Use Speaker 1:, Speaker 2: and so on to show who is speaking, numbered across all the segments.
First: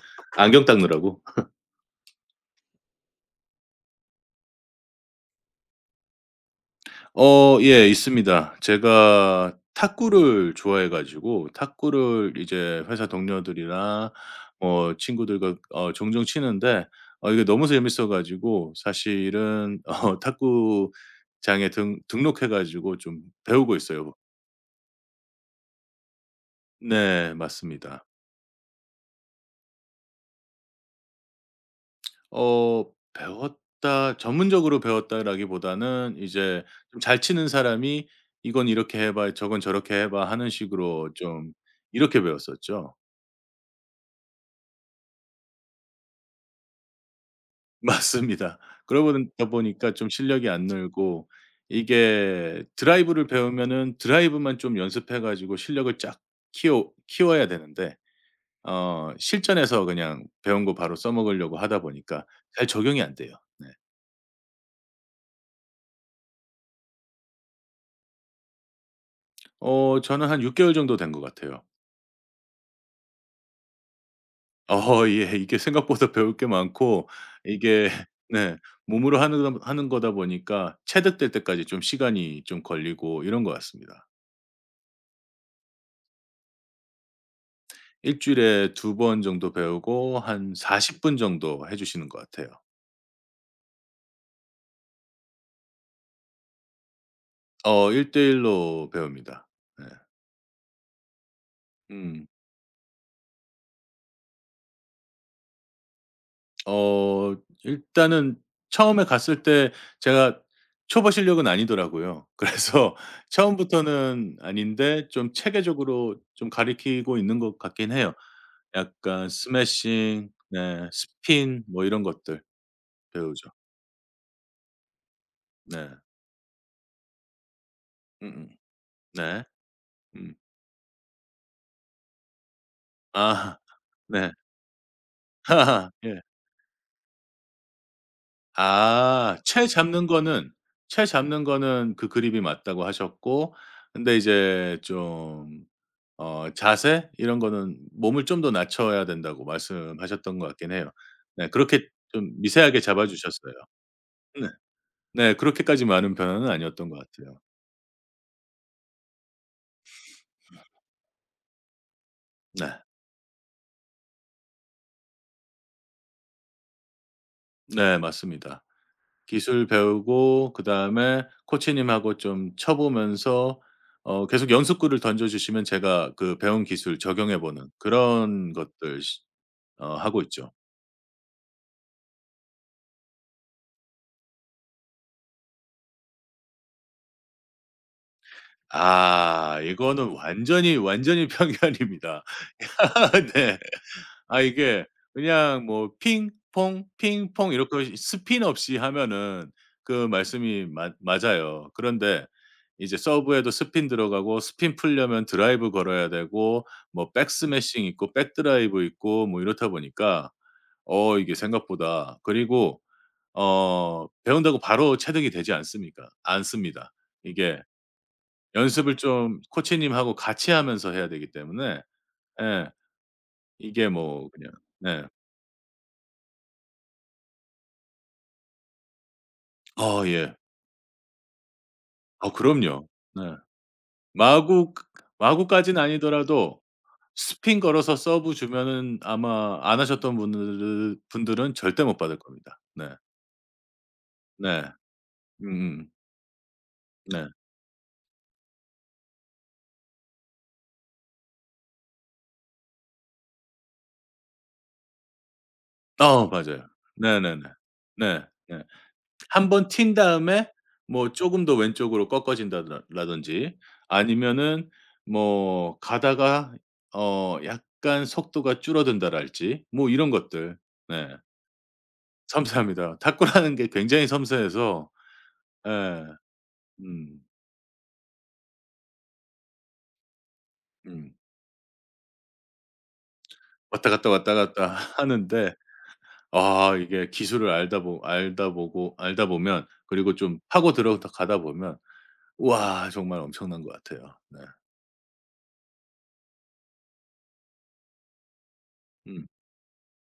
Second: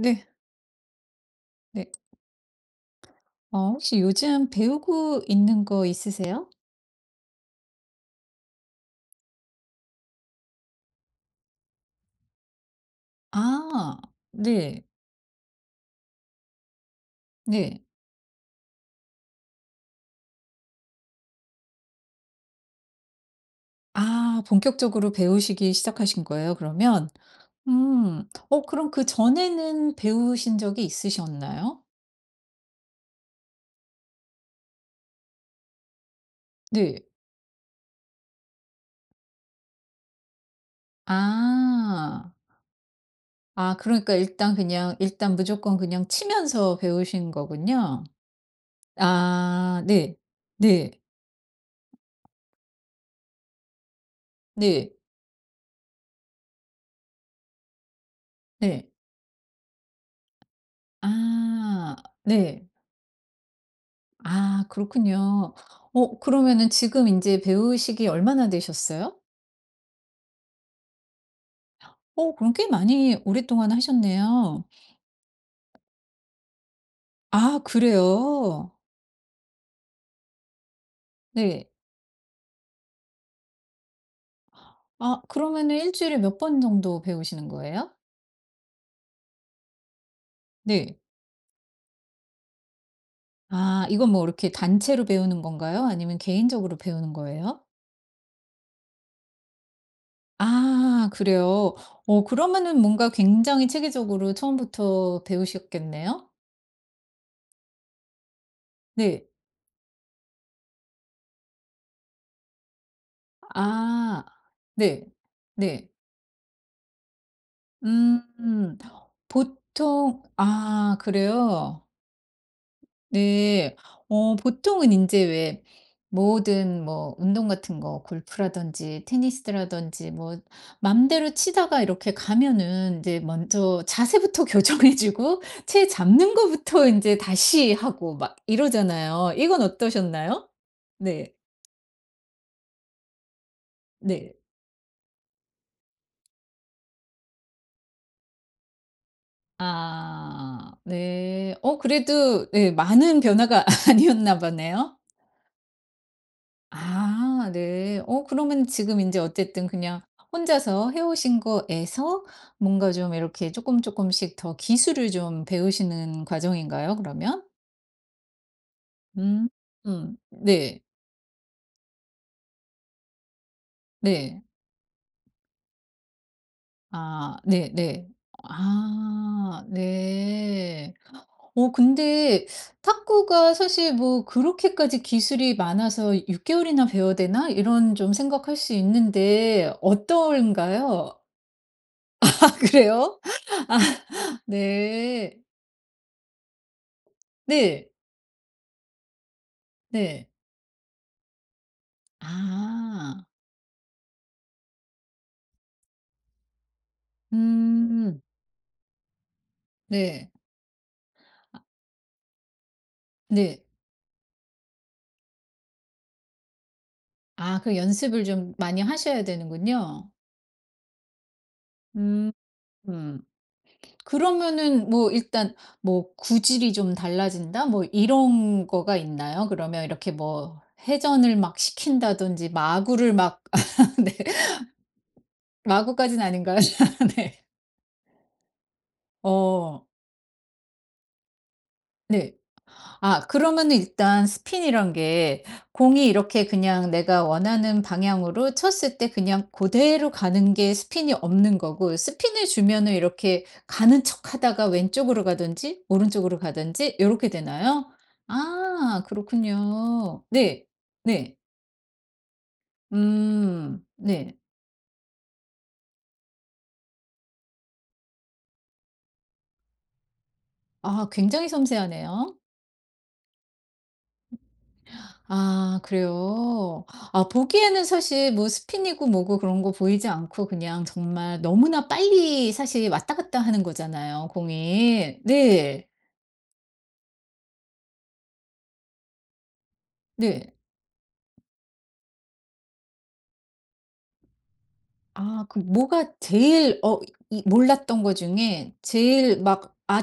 Speaker 1: 네.
Speaker 2: 안경 닦느라고?
Speaker 1: 네. 혹시 요즘 배우고 있는 거 있으세요?
Speaker 2: 예 있습니다. 제가 탁구를 좋아해 가지고 탁구를 이제 회사
Speaker 1: 아.
Speaker 2: 동료들이나
Speaker 1: 네.
Speaker 2: 뭐 친구들과 종종 치는데 이게 너무
Speaker 1: 네.
Speaker 2: 재밌어 가지고 사실은 탁구장에 등 등록해 가지고 좀 배우고 있어요.
Speaker 1: 아, 본격적으로 배우시기 시작하신 거예요 그러면?
Speaker 2: 네, 맞습니다.
Speaker 1: 음. 그럼 그전에는 배우신 적이 있으셨나요?
Speaker 2: 어 배웠다 전문적으로 배웠다라기보다는 이제 좀
Speaker 1: 네.
Speaker 2: 잘 치는 사람이 "이건 이렇게 해 봐. 저건 저렇게 해 봐." 하는 식으로 좀 이렇게
Speaker 1: 아.
Speaker 2: 배웠었죠.
Speaker 1: 아, 그러니까 일단 그냥 일단 무조건 그냥 치면서 배우신 거군요.
Speaker 2: 맞습니다. 그러다
Speaker 1: 아
Speaker 2: 보니까 좀
Speaker 1: 네.
Speaker 2: 실력이 안
Speaker 1: 네.
Speaker 2: 늘고, 이게 드라이브를 배우면은 드라이브만 좀
Speaker 1: 네.
Speaker 2: 연습해 가지고 실력을 쫙 키워야 되는데,
Speaker 1: 네.
Speaker 2: 실전에서 그냥 배운 거 바로 써먹으려고 하다
Speaker 1: 아
Speaker 2: 보니까
Speaker 1: 네.
Speaker 2: 잘 적용이 안 돼요. 네.
Speaker 1: 아 그렇군요. 그러면은 지금 이제 배우시기 얼마나 되셨어요?
Speaker 2: 저는 한 6 개월 정도 된 것 같아요.
Speaker 1: 그럼 꽤 많이 오랫동안 하셨네요.
Speaker 2: 예. 이게 생각보다 배울 게 많고,
Speaker 1: 아
Speaker 2: 이게 네,
Speaker 1: 그래요?
Speaker 2: 몸으로 하는 하는 거다 보니까 체득될 때까지
Speaker 1: 네.
Speaker 2: 좀 시간이 좀 걸리고 이런 것 같습니다.
Speaker 1: 아 그러면은 일 주일에 몇 번 정도 배우시는 거예요?
Speaker 2: 일 주일에 2번 정도 배우고 한
Speaker 1: 네.
Speaker 2: 40분 정도 해 주시는 것 같아요.
Speaker 1: 아, 이건 뭐 이렇게 단체로 배우는 건가요? 아니면 개인적으로 배우는 거예요?
Speaker 2: 어대1로 배웁니다. 네.
Speaker 1: 아 그래요?
Speaker 2: 음.
Speaker 1: 그러면은 뭔가 굉장히 체계적으로 처음부터 배우셨겠네요?
Speaker 2: 어 일단은 처음에
Speaker 1: 네.
Speaker 2: 갔을 때 제가 초보 실력은 아니더라고요. 그래서
Speaker 1: 아.
Speaker 2: 처음부터는
Speaker 1: 네.
Speaker 2: 아닌데 좀
Speaker 1: 네.
Speaker 2: 체계적으로 좀 가리키고 있는 것 같긴 해요.
Speaker 1: 음.
Speaker 2: 약간
Speaker 1: 보통
Speaker 2: 스매싱, 네,
Speaker 1: 아
Speaker 2: 스핀 뭐
Speaker 1: 그래요?
Speaker 2: 이런 것들 배우죠.
Speaker 1: 네. 보통은 인제 왜
Speaker 2: 네.
Speaker 1: 모든 뭐 운동 같은 거
Speaker 2: 음음.
Speaker 1: 골프라든지
Speaker 2: 네.
Speaker 1: 테니스라든지
Speaker 2: 음.
Speaker 1: 뭐 맘대로 치다가 이렇게 가면은 인제
Speaker 2: 아.
Speaker 1: 먼저
Speaker 2: 네.
Speaker 1: 자세부터 교정해 주고 채
Speaker 2: 예.
Speaker 1: 잡는 거부터 인제 다시 하고 막 이러잖아요.
Speaker 2: 아,
Speaker 1: 이건
Speaker 2: 채 잡는
Speaker 1: 어떠셨나요?
Speaker 2: 거는 채
Speaker 1: 네.
Speaker 2: 잡는 거는 그 그립이 맞다고 하셨고, 근데
Speaker 1: 네.
Speaker 2: 이제 좀 자세 이런 거는 몸을 좀 더 낮춰야 된다고 말씀하셨던 것 같긴
Speaker 1: 아
Speaker 2: 해요. 네,
Speaker 1: 네.
Speaker 2: 그렇게 좀
Speaker 1: 그래도 네
Speaker 2: 미세하게 잡아
Speaker 1: 많은
Speaker 2: 주셨어요.
Speaker 1: 변화가 아니었나
Speaker 2: 네.
Speaker 1: 보네요.
Speaker 2: 네, 그렇게까지 많은 변화는 아니었던 것 같아요.
Speaker 1: 아 네. 그러면 지금 이제 어쨌든 그냥 혼자서 해 오신 거에서
Speaker 2: 네.
Speaker 1: 뭔가 좀 이렇게 조금씩 더 기술을 좀 배우시는 과정인가요 그러면?
Speaker 2: 네, 맞습니다.
Speaker 1: 음.
Speaker 2: 기술
Speaker 1: 음.
Speaker 2: 배우고
Speaker 1: 네.
Speaker 2: 그다음에 코치님하고 좀 쳐 보면서
Speaker 1: 네.
Speaker 2: 계속 연습구를 던져 주시면 제가 그 배운 기술
Speaker 1: 아
Speaker 2: 적용해 보는
Speaker 1: 네네.
Speaker 2: 그런 것들, 시
Speaker 1: 아
Speaker 2: 어 하고 있죠.
Speaker 1: 네. 근데 탁구가 사실 뭐 '그렇게까지 기술이 많아서 6 개월이나 배워야 되나?' 이런 좀 생각할 수
Speaker 2: 아,
Speaker 1: 있는데
Speaker 2: 이거는 완전히,
Speaker 1: 어떤가요?
Speaker 2: 완전히 편견입니다.
Speaker 1: 그래요?
Speaker 2: 네.
Speaker 1: 아
Speaker 2: 아, 이게
Speaker 1: 네.
Speaker 2: 그냥 뭐 핑퐁, 핑퐁
Speaker 1: 네.
Speaker 2: 이렇게 스핀 없이 하면은 그
Speaker 1: 네.
Speaker 2: 말씀이 맞 맞아요. 그런데 이제
Speaker 1: 아.
Speaker 2: 서브에도 스핀 들어가고, 스핀 풀려면 드라이브 걸어야 되고, 뭐 백 스매싱 있고
Speaker 1: 음.
Speaker 2: 백 드라이브 있고, 뭐 이렇다
Speaker 1: 네.
Speaker 2: 보니까 이게 생각보다, 그리고
Speaker 1: 네.
Speaker 2: 배운다고 바로 체득이 되지 않습니까? 않습니다. 이게
Speaker 1: 아, 그 연습을 좀 많이
Speaker 2: 연습을
Speaker 1: 하셔야
Speaker 2: 좀
Speaker 1: 되는군요.
Speaker 2: 코치님하고 같이 하면서 해야 되기 때문에,
Speaker 1: 음.
Speaker 2: 예, 이게 뭐 그냥.
Speaker 1: 그러면은
Speaker 2: 네.
Speaker 1: 뭐 일단 뭐 구질이 좀 달라진다 뭐 이런 거가 있나요? 그러면
Speaker 2: 아,
Speaker 1: 이렇게
Speaker 2: 예.
Speaker 1: 뭐 회전을 막
Speaker 2: 아,
Speaker 1: 시킨다든지
Speaker 2: 그럼요.
Speaker 1: 마구를
Speaker 2: 네.
Speaker 1: 막 네.
Speaker 2: 마구 마구까지는
Speaker 1: 마구까지는 아닌가요?
Speaker 2: 아니더라도
Speaker 1: 네.
Speaker 2: 스핀 걸어서 서브 주면은 아마 안
Speaker 1: 어.
Speaker 2: 하셨던 분들은 절대 못 받을
Speaker 1: 네.
Speaker 2: 겁니다. 네.
Speaker 1: 아 그러면은 일단
Speaker 2: 네.
Speaker 1: 스핀이란 게
Speaker 2: 음음.
Speaker 1: 공이 이렇게 그냥 내가
Speaker 2: 네.
Speaker 1: 원하는 방향으로 쳤을 때 그냥 고대로 가는 게 스핀이 없는 거고 스핀을 주면은 이렇게 가는 척하다가 왼쪽으로 가든지 오른쪽으로
Speaker 2: 맞아요.
Speaker 1: 가든지 요렇게
Speaker 2: 네네네.
Speaker 1: 되나요?
Speaker 2: 네. 네.
Speaker 1: 아
Speaker 2: 한 번 튄
Speaker 1: 그렇군요.
Speaker 2: 다음에
Speaker 1: 네.
Speaker 2: 뭐
Speaker 1: 네.
Speaker 2: 쪼금 더 왼쪽으로 꺾어진다더 라든지,
Speaker 1: 음. 네.
Speaker 2: 아니면은 뭐 가다가 약간 속도가 줄어든다랄지 뭐 이런 것들.
Speaker 1: 아
Speaker 2: 네.
Speaker 1: 굉장히 섬세하네요.
Speaker 2: 섬세합니다. 탁구라는 게 굉장히 섬세해서. 예.
Speaker 1: 아 그래요?
Speaker 2: 음.
Speaker 1: 아 보기에는 사실 뭐 스핀이고 뭐고 그런 거 보이지 않고 그냥
Speaker 2: 음.
Speaker 1: 정말 너무나 빨리 사실 왔다 갔다 하는
Speaker 2: 왔다 갔다,
Speaker 1: 거잖아요
Speaker 2: 왔다 갔다
Speaker 1: 공이.
Speaker 2: 하는데
Speaker 1: 네.
Speaker 2: 아 이게 기술을 알다 보 알다 보고 알다 보면, 그리고 좀
Speaker 1: 네.
Speaker 2: 파고 들어가다 보면 와 정말 엄청난 것 같아요. 네.
Speaker 1: 아 그 뭐가 제일 이 몰랐던 거 중에
Speaker 2: 음.
Speaker 1: 제일 막 '아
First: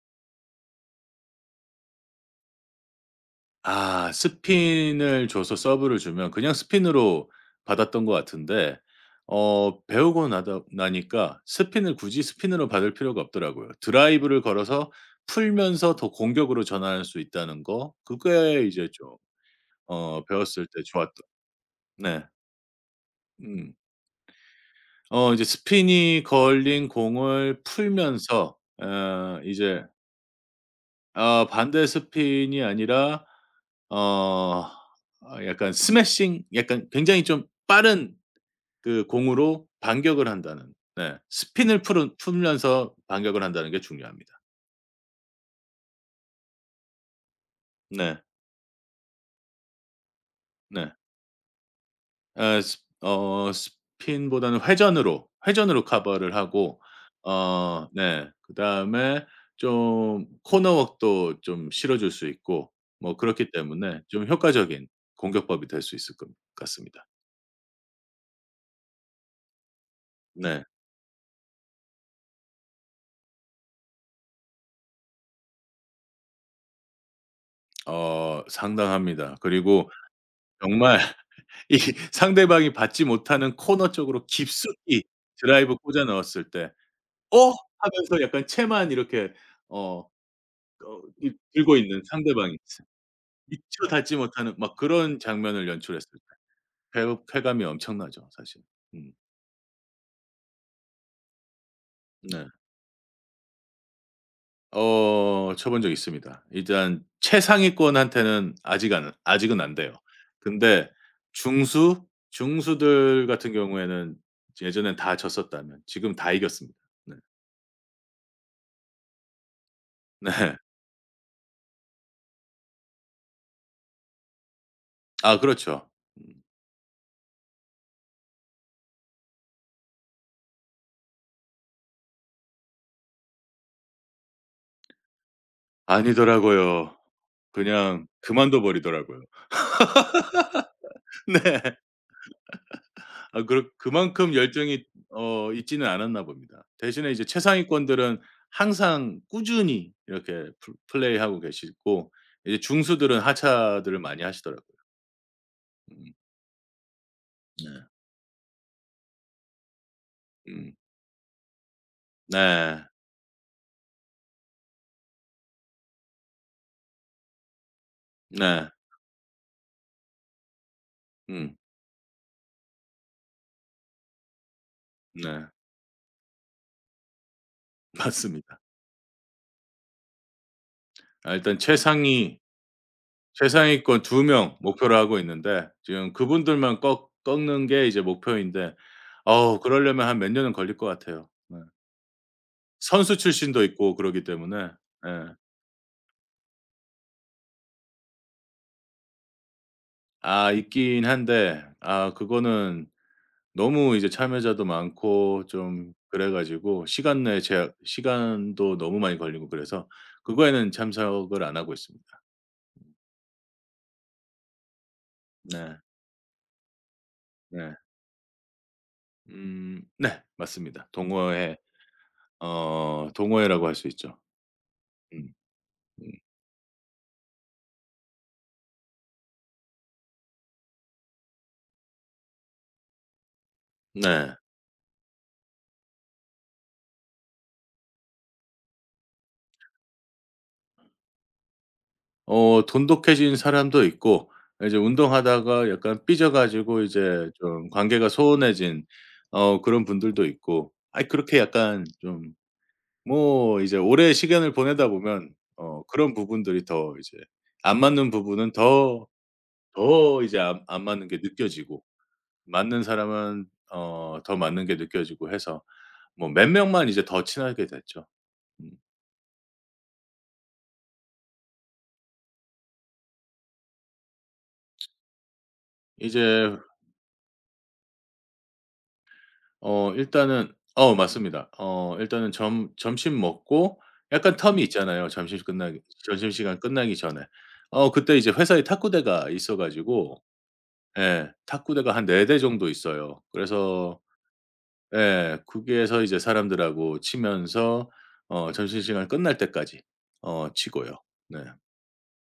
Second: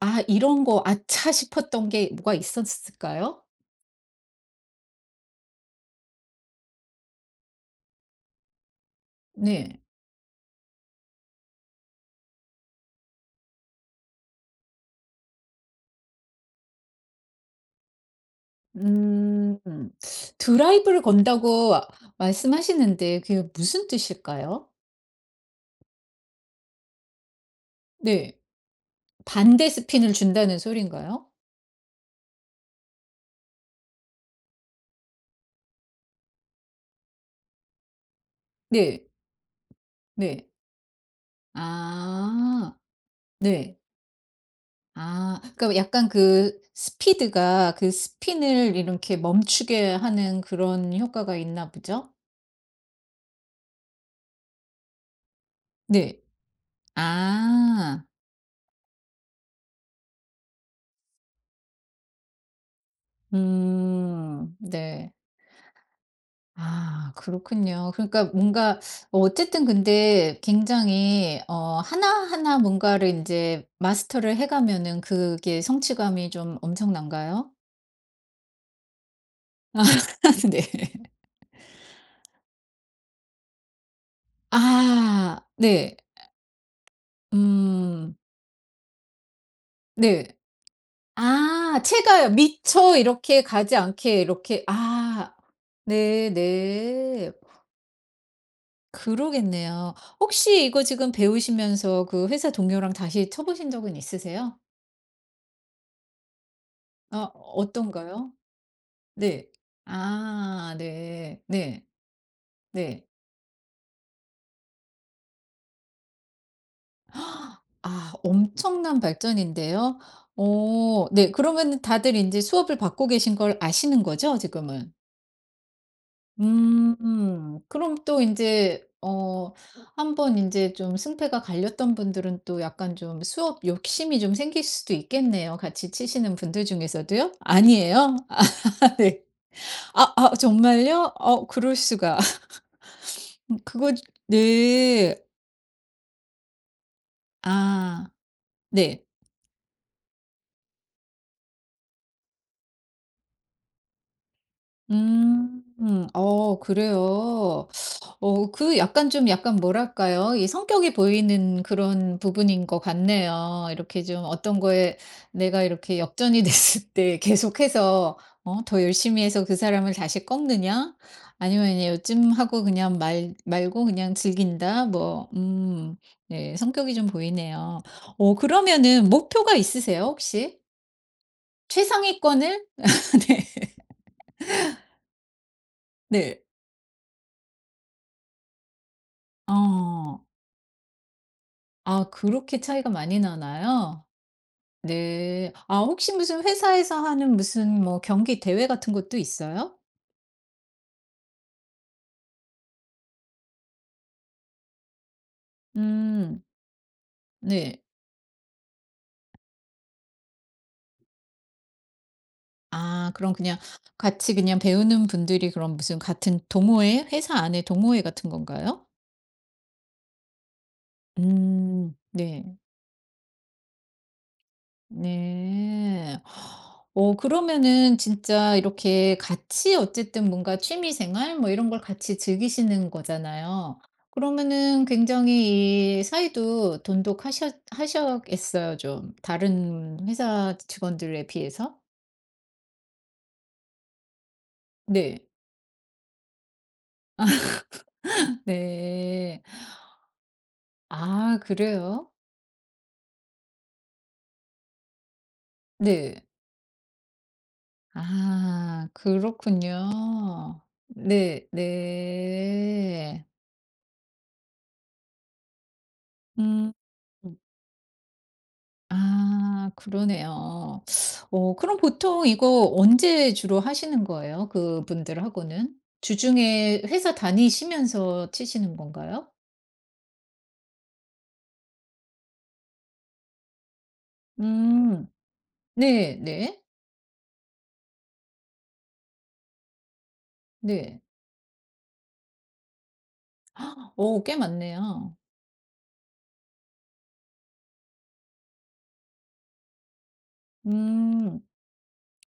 Speaker 1: 아 이런 거 아차.' 싶었던 게 뭐가 있었을까요?
Speaker 2: 아, 스핀을 줘서 서브를 주면 그냥 스핀으로 받았던 것 같은데,
Speaker 1: 네.
Speaker 2: 배우고 나다 나니까 스핀을 굳이 스핀으로 받을 필요가 없더라고요. 드라이브를 걸어서 풀면서 더 공격으로 전환할 수 있다는 거, 그게 이제 좀
Speaker 1: 음.
Speaker 2: 배웠을 때
Speaker 1: 드라이브를
Speaker 2: 좋았던.
Speaker 1: 건다고
Speaker 2: 네.
Speaker 1: 말씀하시는데 그게
Speaker 2: 음.
Speaker 1: 무슨 뜻일까요?
Speaker 2: 이제 스핀이 걸린 공을
Speaker 1: 네.
Speaker 2: 풀면서
Speaker 1: 반대
Speaker 2: 이제,
Speaker 1: 스핀을 준다는 소린가요?
Speaker 2: 아, 반대 스핀이 아니라 어 아, 약간 스매싱, 약간 굉장히 좀 빠른
Speaker 1: 네.
Speaker 2: 그 공으로 반격을
Speaker 1: 네.
Speaker 2: 한다는, 네, 스핀을 풀은
Speaker 1: 아.
Speaker 2: 풀면서 반격을 한다는
Speaker 1: 네.
Speaker 2: 게 중요합니다.
Speaker 1: 아. 그러니까 약간 그 스피드가 그
Speaker 2: 네.
Speaker 1: 스핀을 이렇게 멈추게 하는
Speaker 2: 네.
Speaker 1: 그런 효과가 있나 보죠?
Speaker 2: 아 스 어 스핀보다는 회전으로, 회전으로
Speaker 1: 네.
Speaker 2: 커버를 하고
Speaker 1: 아.
Speaker 2: 네 그다음에 좀 코너 웍도 좀 실어 줄 수 있고, 뭐 그렇기 때문에 좀
Speaker 1: 음.
Speaker 2: 효과적인
Speaker 1: 네.
Speaker 2: 공격법이 될 수 있을 것 같습니다.
Speaker 1: 아 그렇군요. 그러니까 뭔가 어쨌든 근데
Speaker 2: 네.
Speaker 1: 굉장히 하나하나 뭔가를 인제 마스터를 해 가면은 그게 성취감이 좀 엄청난가요?
Speaker 2: 상당합니다.
Speaker 1: 아
Speaker 2: 그리고
Speaker 1: 네.
Speaker 2: 정말 이 상대방이 받지 못하는 코너 쪽으로 깊숙이
Speaker 1: 아
Speaker 2: 드라이브
Speaker 1: 네.
Speaker 2: 꽂아 넣었을 때 "어?"
Speaker 1: 음
Speaker 2: 하면서 약간 채만 이렇게 어
Speaker 1: 네.
Speaker 2: 이 들고
Speaker 1: 아
Speaker 2: 있는
Speaker 1: 채가요.
Speaker 2: 상대방이 있어
Speaker 1: 미처 이렇게 가지
Speaker 2: 미처 닿지
Speaker 1: 않게
Speaker 2: 못하는
Speaker 1: 이렇게
Speaker 2: 막 그런
Speaker 1: 아
Speaker 2: 장면을 연출했을 때 쾌
Speaker 1: 네네.
Speaker 2: 쾌감이 엄청나죠 사실. 음.
Speaker 1: 그러겠네요. 혹시 이거 지금 배우시면서 그
Speaker 2: 네.
Speaker 1: 회사 동료랑 다시 쳐 보신 적은 있으세요?
Speaker 2: 쳐본 적 있습니다. 일단
Speaker 1: 아 어떤가요?
Speaker 2: 최상위권한테는
Speaker 1: 네.
Speaker 2: 아직은 안 돼요.
Speaker 1: 아
Speaker 2: 근데
Speaker 1: 네. 네.
Speaker 2: 중수,
Speaker 1: 네.
Speaker 2: 중수들 같은 경우에는 예전엔 다 졌었다면 지금 다 이겼습니다. 네.
Speaker 1: 헉, 아 엄청난 발전인데요.
Speaker 2: 네.
Speaker 1: 오 네, 그러면 다들 이제 수업을 받고 계신 걸 아시는 거죠 지금은?
Speaker 2: 아, 그렇죠. 음.
Speaker 1: 음. 그럼 또 이제 한번 이제 좀 승패가 갈렸던 분들은 또 약간 좀 수업 욕심이 좀 생길 수도 있겠네요, 같이 치시는 분들
Speaker 2: 아니더라고요.
Speaker 1: 중에서도요?
Speaker 2: 그냥
Speaker 1: 아니에요?
Speaker 2: 그만둬
Speaker 1: 아
Speaker 2: 버리더라고요.
Speaker 1: 네. 아 아 정말요? 어 그럴
Speaker 2: 네.
Speaker 1: 수가.
Speaker 2: 아, 그
Speaker 1: 그거
Speaker 2: 그만큼 열정이
Speaker 1: 네.
Speaker 2: 있지는 않았나 봅니다. 대신에 이제
Speaker 1: 아.
Speaker 2: 최상위권들은
Speaker 1: 네.
Speaker 2: 항상 꾸준히 이렇게 플 플레이하고 계시고, 이제 중수들은 하차들을 많이 하시더라고요.
Speaker 1: 음.
Speaker 2: 음.
Speaker 1: 어 그래요.
Speaker 2: 네.
Speaker 1: 그 약간 좀 약간 뭐랄까요? 이
Speaker 2: 음.
Speaker 1: 성격이 보이는 그런 부분인 것
Speaker 2: 네.
Speaker 1: 같네요. 이렇게 좀 어떤 거에 내가 이렇게 역전이 됐을 때 계속해서 어
Speaker 2: 네.
Speaker 1: 더 열심히 해서 그 사람을 다시 꺾느냐?
Speaker 2: 음.
Speaker 1: 아니면 이제 요즘 하고 그냥 말 말고 그냥 즐긴다? 뭐
Speaker 2: 네.
Speaker 1: 네 성격이 좀 보이네요.
Speaker 2: 맞습니다.
Speaker 1: 그러면은 목표가 있으세요 혹시?
Speaker 2: 아, 일단
Speaker 1: 최상위권을? 네.
Speaker 2: 최상위권 2명 목표로 하고 있는데, 지금
Speaker 1: 네.
Speaker 2: 그분들만 꺾 꺾는 게 이제 목표인데 어우 그러려면 한
Speaker 1: 어.
Speaker 2: 몇 년은 걸릴 것 같아요. 네.
Speaker 1: 아 그렇게 차이가
Speaker 2: 선수
Speaker 1: 많이
Speaker 2: 출신도 있고
Speaker 1: 나나요?
Speaker 2: 그러기 때문에. 예.
Speaker 1: 네. 아 혹시 무슨 회사에서 하는 무슨 뭐 경기 대회 같은 것도 있어요?
Speaker 2: 아, 있긴 한데, 아, 그거는 너무 이제 참여자도 많고 좀 그래
Speaker 1: 음.
Speaker 2: 가지고 시간 내 제약,
Speaker 1: 네.
Speaker 2: 시간도 너무 많이 걸리고 그래서 그거에는 참석을 안 하고 있습니다.
Speaker 1: 아 그럼 그냥 같이 그냥 배우는 분들이 그럼
Speaker 2: 네.
Speaker 1: 무슨 같은 동호회? 회사 안에
Speaker 2: 네.
Speaker 1: 동호회 같은 건가요?
Speaker 2: 음. 네, 맞습니다.
Speaker 1: 음. 네.
Speaker 2: 동호회라고 할 수 있죠. 음. 음.
Speaker 1: 네. 그러면은 진짜 이렇게 같이 어쨌든 뭔가 취미 생활 뭐 이런 걸 같이 즐기시는 거잖아요.
Speaker 2: 네.
Speaker 1: 그러면은 굉장히 이 사이도 돈독하셨 하셨겠어요 좀. 다른 회사 직원들에 비해서?
Speaker 2: 돈독해진 사람도 있고, 이제
Speaker 1: 네.
Speaker 2: 운동하다가 약간 삐져 가지고 이제 좀 관계가 소원해진
Speaker 1: 네.
Speaker 2: 그런 분들도 있고, 아이 그렇게
Speaker 1: 아
Speaker 2: 약간
Speaker 1: 그래요?
Speaker 2: 좀 뭐 이제 오래 시간을 보내다 보면 그런
Speaker 1: 네.
Speaker 2: 부분들이 더 이제 안 맞는 부분은
Speaker 1: 아
Speaker 2: 더 이제
Speaker 1: 그렇군요.
Speaker 2: 안 맞는 게
Speaker 1: 네.
Speaker 2: 느껴지고, 맞는
Speaker 1: 네.
Speaker 2: 사람은 더 맞는 게 느껴지고 해서 뭐 몇
Speaker 1: 음.
Speaker 2: 명만 이제 더 친하게 됐죠. 음.
Speaker 1: 아 그러네요. 그럼 보통 이거 언제 주로 하시는 거예요? 그분들하고는?
Speaker 2: 이제
Speaker 1: 주중에 회사 다니시면서 치시는 건가요?
Speaker 2: 일단은, 맞습니다. 일단은 점 점심 먹고 약간 텀이 음
Speaker 1: 음.
Speaker 2: 있잖아요,
Speaker 1: 네
Speaker 2: 점심시간
Speaker 1: 네.
Speaker 2: 끝나기 전에. 그때 이제 회사에 탁구대가 있어 가지고,
Speaker 1: 네.
Speaker 2: 예, 탁구대가 한 4대 정도 있어요. 그래서,
Speaker 1: 오 꽤 많네요.
Speaker 2: 예, 거기에서 이제 사람들하고 치면서 점심시간 끝날 때까지 치고요.
Speaker 1: 음.
Speaker 2: 네.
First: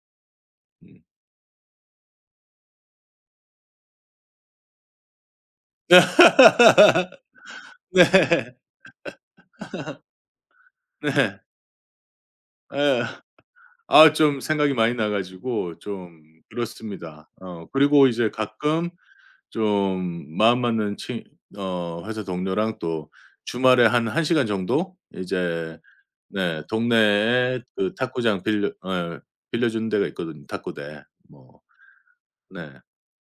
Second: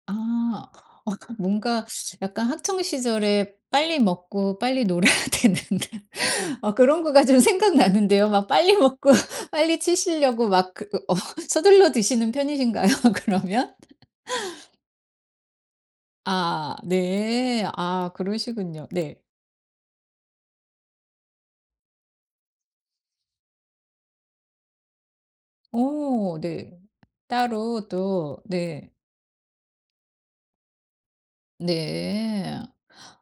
Speaker 1: 아.
Speaker 2: 음.
Speaker 1: 어 뭔가 약간 학창 시절에 빨리 먹고 빨리 놀아야 되는 어 그런 거가 좀 생각나는데요. 막
Speaker 2: 네.
Speaker 1: 빨리 먹고 빨리 치시려고 막 그 어
Speaker 2: 네.
Speaker 1: 서둘러 드시는
Speaker 2: 네.
Speaker 1: 편이신가요
Speaker 2: 예.
Speaker 1: 그러면?
Speaker 2: 아, 좀 생각이 많이 나 가지고 좀
Speaker 1: 아
Speaker 2: 그렇습니다.
Speaker 1: 네.
Speaker 2: 그리고
Speaker 1: 아
Speaker 2: 이제
Speaker 1: 그러시군요.
Speaker 2: 가끔
Speaker 1: 네.
Speaker 2: 좀 마음 맞는 친 어 회사 동료랑 또 주말에 한 1 시간 정도 이제,
Speaker 1: 오
Speaker 2: 네,
Speaker 1: 네.
Speaker 2: 동네에
Speaker 1: 따로
Speaker 2: 그 탁구장
Speaker 1: 또
Speaker 2: 빌려,
Speaker 1: 네.
Speaker 2: 예, 빌려주는 데가 있거든요 탁구대. 뭐.
Speaker 1: 네.
Speaker 2: 네.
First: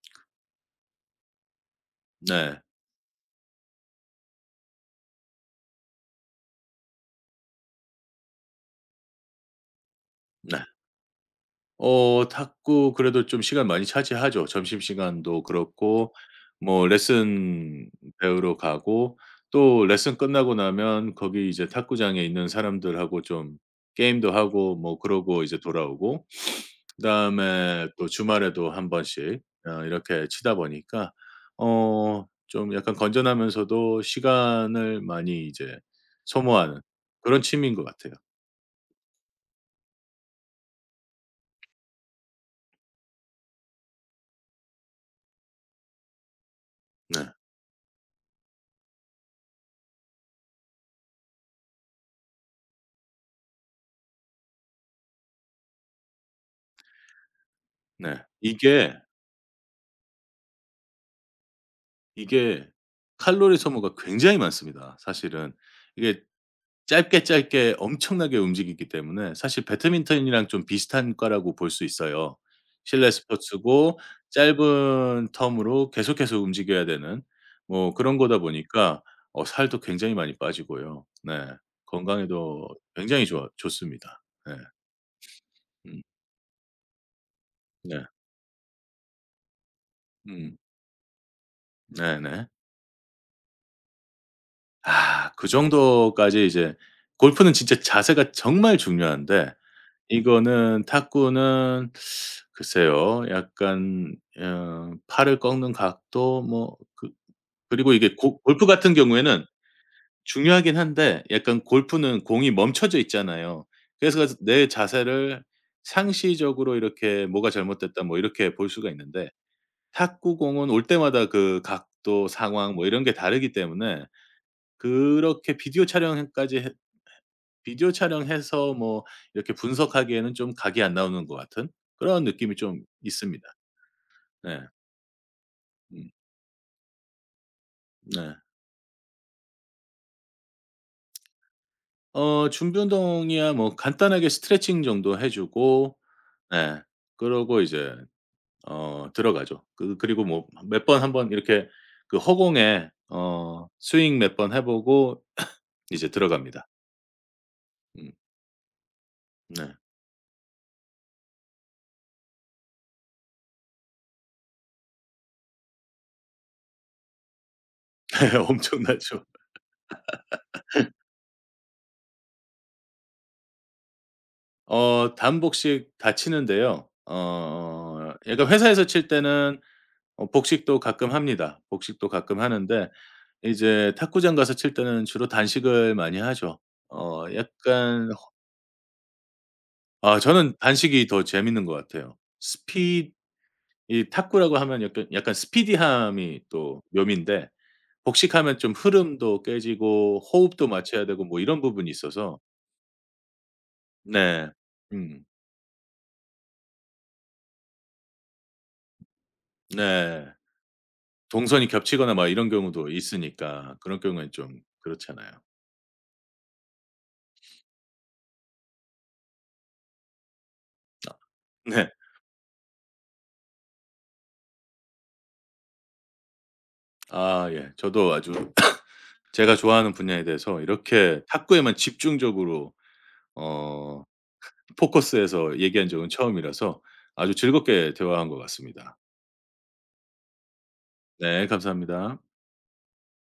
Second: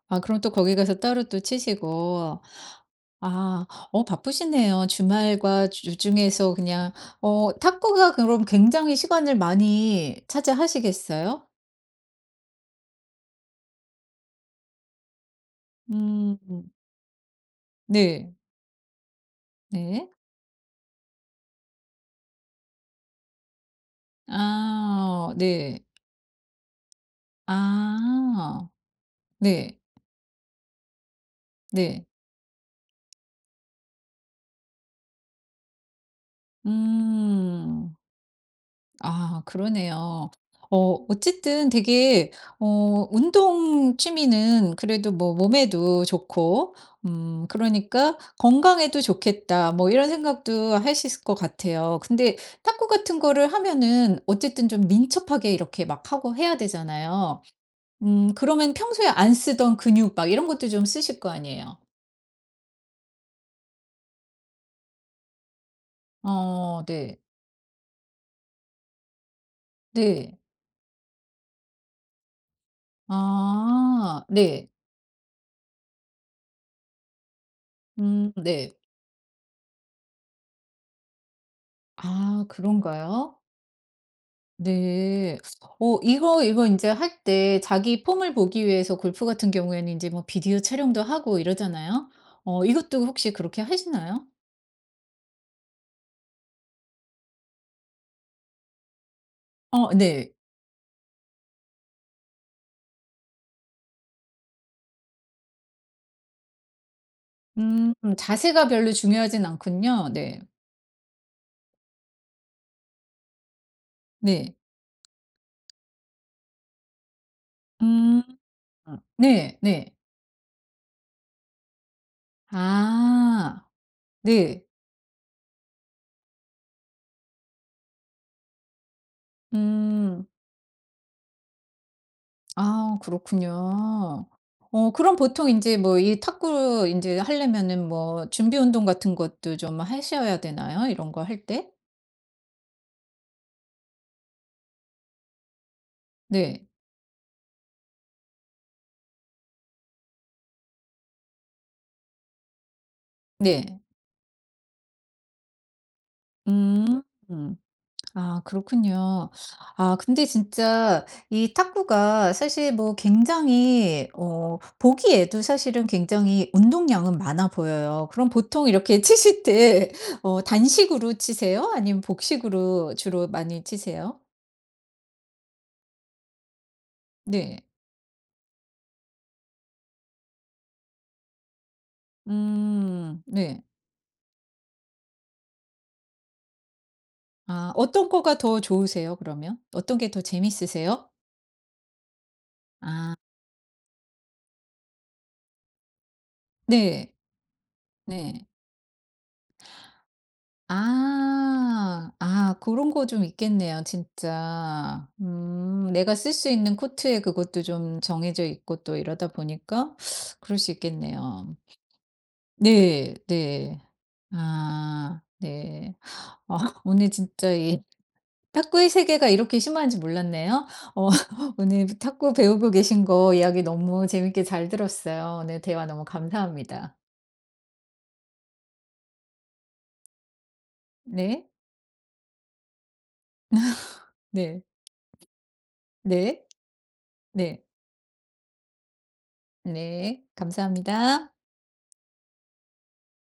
Speaker 1: 아 그럼 또 거기 가서 따로 또 치시고.
Speaker 2: 네.
Speaker 1: 아 어 바쁘시네요. 주말과 주중에서 그냥 탁구가 그럼 굉장히 시간을 많이
Speaker 2: 네.
Speaker 1: 차지하시겠어요?
Speaker 2: 탁구 그래도 좀 시간 많이 차지하죠. 점심시간도 그렇고,
Speaker 1: 음.
Speaker 2: 뭐 레슨
Speaker 1: 네.
Speaker 2: 배우러 가고 또
Speaker 1: 네.
Speaker 2: 레슨 끝나고 나면 거기 이제 탁구장에 있는 사람들하고 좀 게임도 하고 뭐
Speaker 1: 아
Speaker 2: 그러고 이제
Speaker 1: 네.
Speaker 2: 돌아오고 그다음에 또
Speaker 1: 아
Speaker 2: 주말에도 한 번씩
Speaker 1: 네.
Speaker 2: 이렇게 치다 보니까
Speaker 1: 네.
Speaker 2: 좀 약간 건전하면서도 시간을 많이 이제 소모하는 그런 취미인 것
Speaker 1: 음.
Speaker 2: 같아요.
Speaker 1: 아 그러네요. 어 어쨌든 되게 운동 취미는 그래도 뭐 몸에도 좋고
Speaker 2: 네.
Speaker 1: 그러니까 '건강에도 좋겠다.' 뭐 이런 생각도 할 수 있을 것 같아요. 근데 탁구 같은 거를 하면은 어쨌든 좀 민첩하게 이렇게 막 하고 해야 되잖아요.
Speaker 2: 네.
Speaker 1: 그러면
Speaker 2: 이게
Speaker 1: 평소에 안 쓰던 근육 막 이런 것도 좀 쓰실 거 아니에요.
Speaker 2: 이게 칼로리 소모가 굉장히 많습니다 사실은. 이게
Speaker 1: 어 네.
Speaker 2: 짧게 짧게 엄청나게 움직이기 때문에 사실
Speaker 1: 네.
Speaker 2: 배드민턴이랑 좀 비슷한 과라고 볼 수 있어요. 실내 스포츠고
Speaker 1: 아 네.
Speaker 2: 짧은 텀으로 계속해서 움직여야 되는 뭐 그런 거다
Speaker 1: 네.
Speaker 2: 보니까 살도 굉장히 많이 빠지고요. 네.
Speaker 1: 아
Speaker 2: 건강에도 굉장히
Speaker 1: 그런가요?
Speaker 2: 좋아 좋습니다. 네.
Speaker 1: 네. 어
Speaker 2: 음.
Speaker 1: 이거, 이제 할 때
Speaker 2: 네.
Speaker 1: 자기 폼을 보기 위해서 골프 같은 경우에는 이제 뭐
Speaker 2: 음.
Speaker 1: 비디오 촬영도 하고 이러잖아요.
Speaker 2: 네네.
Speaker 1: 어 이것도 혹시 그렇게 하시나요?
Speaker 2: 아, 그 정도까지 이제, 골프는 진짜 자세가 정말 중요한데
Speaker 1: 어 네.
Speaker 2: 이거는 탁구는 글쎄요, 약간 팔을 꺾는 각도 뭐, 그리고 이게 고 골프
Speaker 1: 자세가 별로
Speaker 2: 같은
Speaker 1: 중요하진
Speaker 2: 경우에는
Speaker 1: 않군요. 네.
Speaker 2: 중요하긴 한데, 약간 골프는 공이 멈춰져 있잖아요. 그래서 가서
Speaker 1: 네.
Speaker 2: 내 자세를 상시적으로 이렇게 '뭐가 잘못됐다.' 뭐
Speaker 1: 음.
Speaker 2: 이렇게 볼 수가 있는데,
Speaker 1: 네 네.
Speaker 2: 탁구공은 올 때마다 그 각도, 상황 뭐 이런 게 다르기
Speaker 1: 아.
Speaker 2: 때문에
Speaker 1: 네.
Speaker 2: 그렇게 비디오 촬영까지 해 비디오 촬영해서 뭐 이렇게
Speaker 1: 음.
Speaker 2: 분석하기에는 좀 각이 안 나오는 것 같은 그런 느낌이 좀
Speaker 1: 아
Speaker 2: 있습니다.
Speaker 1: 그렇군요.
Speaker 2: 네.
Speaker 1: 어 그럼 보통 이제 뭐
Speaker 2: 음.
Speaker 1: 이 탁구 이제 하려면은 뭐
Speaker 2: 네.
Speaker 1: 준비 운동 같은 것도 좀 하셔야 되나요? 이런 거 할 때?
Speaker 2: 준비 운동이야 뭐 간단하게 스트레칭 정도 해 주고,
Speaker 1: 네.
Speaker 2: 네, 그러고 이제 들어가죠. 그리고 뭐 몇 번 한번 이렇게 그 허공에
Speaker 1: 네.
Speaker 2: 스윙 몇 번 해 보고 이제 들어갑니다.
Speaker 1: 음. 음.
Speaker 2: 음.
Speaker 1: 아 그렇군요.
Speaker 2: 네.
Speaker 1: 아 근데 진짜 이 탁구가 사실 뭐 굉장히 어 보기에도 사실은 굉장히 운동량은 많아 보여요. 그럼 보통 이렇게
Speaker 2: 엄청나죠.
Speaker 1: 치실 때 어 단식으로 치세요? 아니면 복식으로 주로 많이 치세요?
Speaker 2: 단복식 다 치는데요.
Speaker 1: 네.
Speaker 2: 얘가 회사에서 칠 때는 복식도 가끔 합니다. 복식도 가끔 하는데
Speaker 1: 음. 네.
Speaker 2: 이제 탁구장 가서 칠 때는 주로 단식을 많이 하죠.
Speaker 1: 아 어떤
Speaker 2: 약간,
Speaker 1: 거가 더 좋으세요 그러면? 어떤 게
Speaker 2: 아,
Speaker 1: 더
Speaker 2: 저는 단식이
Speaker 1: 재밌으세요?
Speaker 2: 더 재밌는 것 같아요. 스피
Speaker 1: 아
Speaker 2: 이 탁구라고 하면 약간 스피디함이 또
Speaker 1: 네.
Speaker 2: 묘미인데
Speaker 1: 네.
Speaker 2: 복식하면 좀 흐름도 깨지고 호흡도 맞춰야 되고 뭐 이런 부분이
Speaker 1: 아.
Speaker 2: 있어서.
Speaker 1: 아 그런 거 좀 있겠네요
Speaker 2: 네.
Speaker 1: 진짜.
Speaker 2: 음.
Speaker 1: 내가 쓸 수 있는 코트에 그것도 좀 정해져 있고 또 이러다 보니까
Speaker 2: 네.
Speaker 1: 그럴 수 있겠네요.
Speaker 2: 동선이 겹치거나 막 이런 경우도
Speaker 1: 네.
Speaker 2: 있으니까
Speaker 1: 네.
Speaker 2: 그런 경우엔 좀
Speaker 1: 아
Speaker 2: 그렇잖아요.
Speaker 1: 네. 아 오늘 진짜 이 탁구의 세계가 이렇게 심한지 몰랐네요. 어 오늘
Speaker 2: 네.
Speaker 1: 탁구 배우고 계신 거 이야기 너무 재밌게 잘 들었어요. 오늘 대화 너무 감사합니다.
Speaker 2: 아, 예. 저도 아주 제가 좋아하는 분야에 대해서 이렇게
Speaker 1: 네.
Speaker 2: 탁구에만 집중적으로 어
Speaker 1: 네.
Speaker 2: 포커스해서 얘기한 적은
Speaker 1: 네.
Speaker 2: 처음이라서 아주
Speaker 1: 네.
Speaker 2: 즐겁게 대화한 것 같습니다.
Speaker 1: 네. 감사합니다.
Speaker 2: 네, 감사합니다.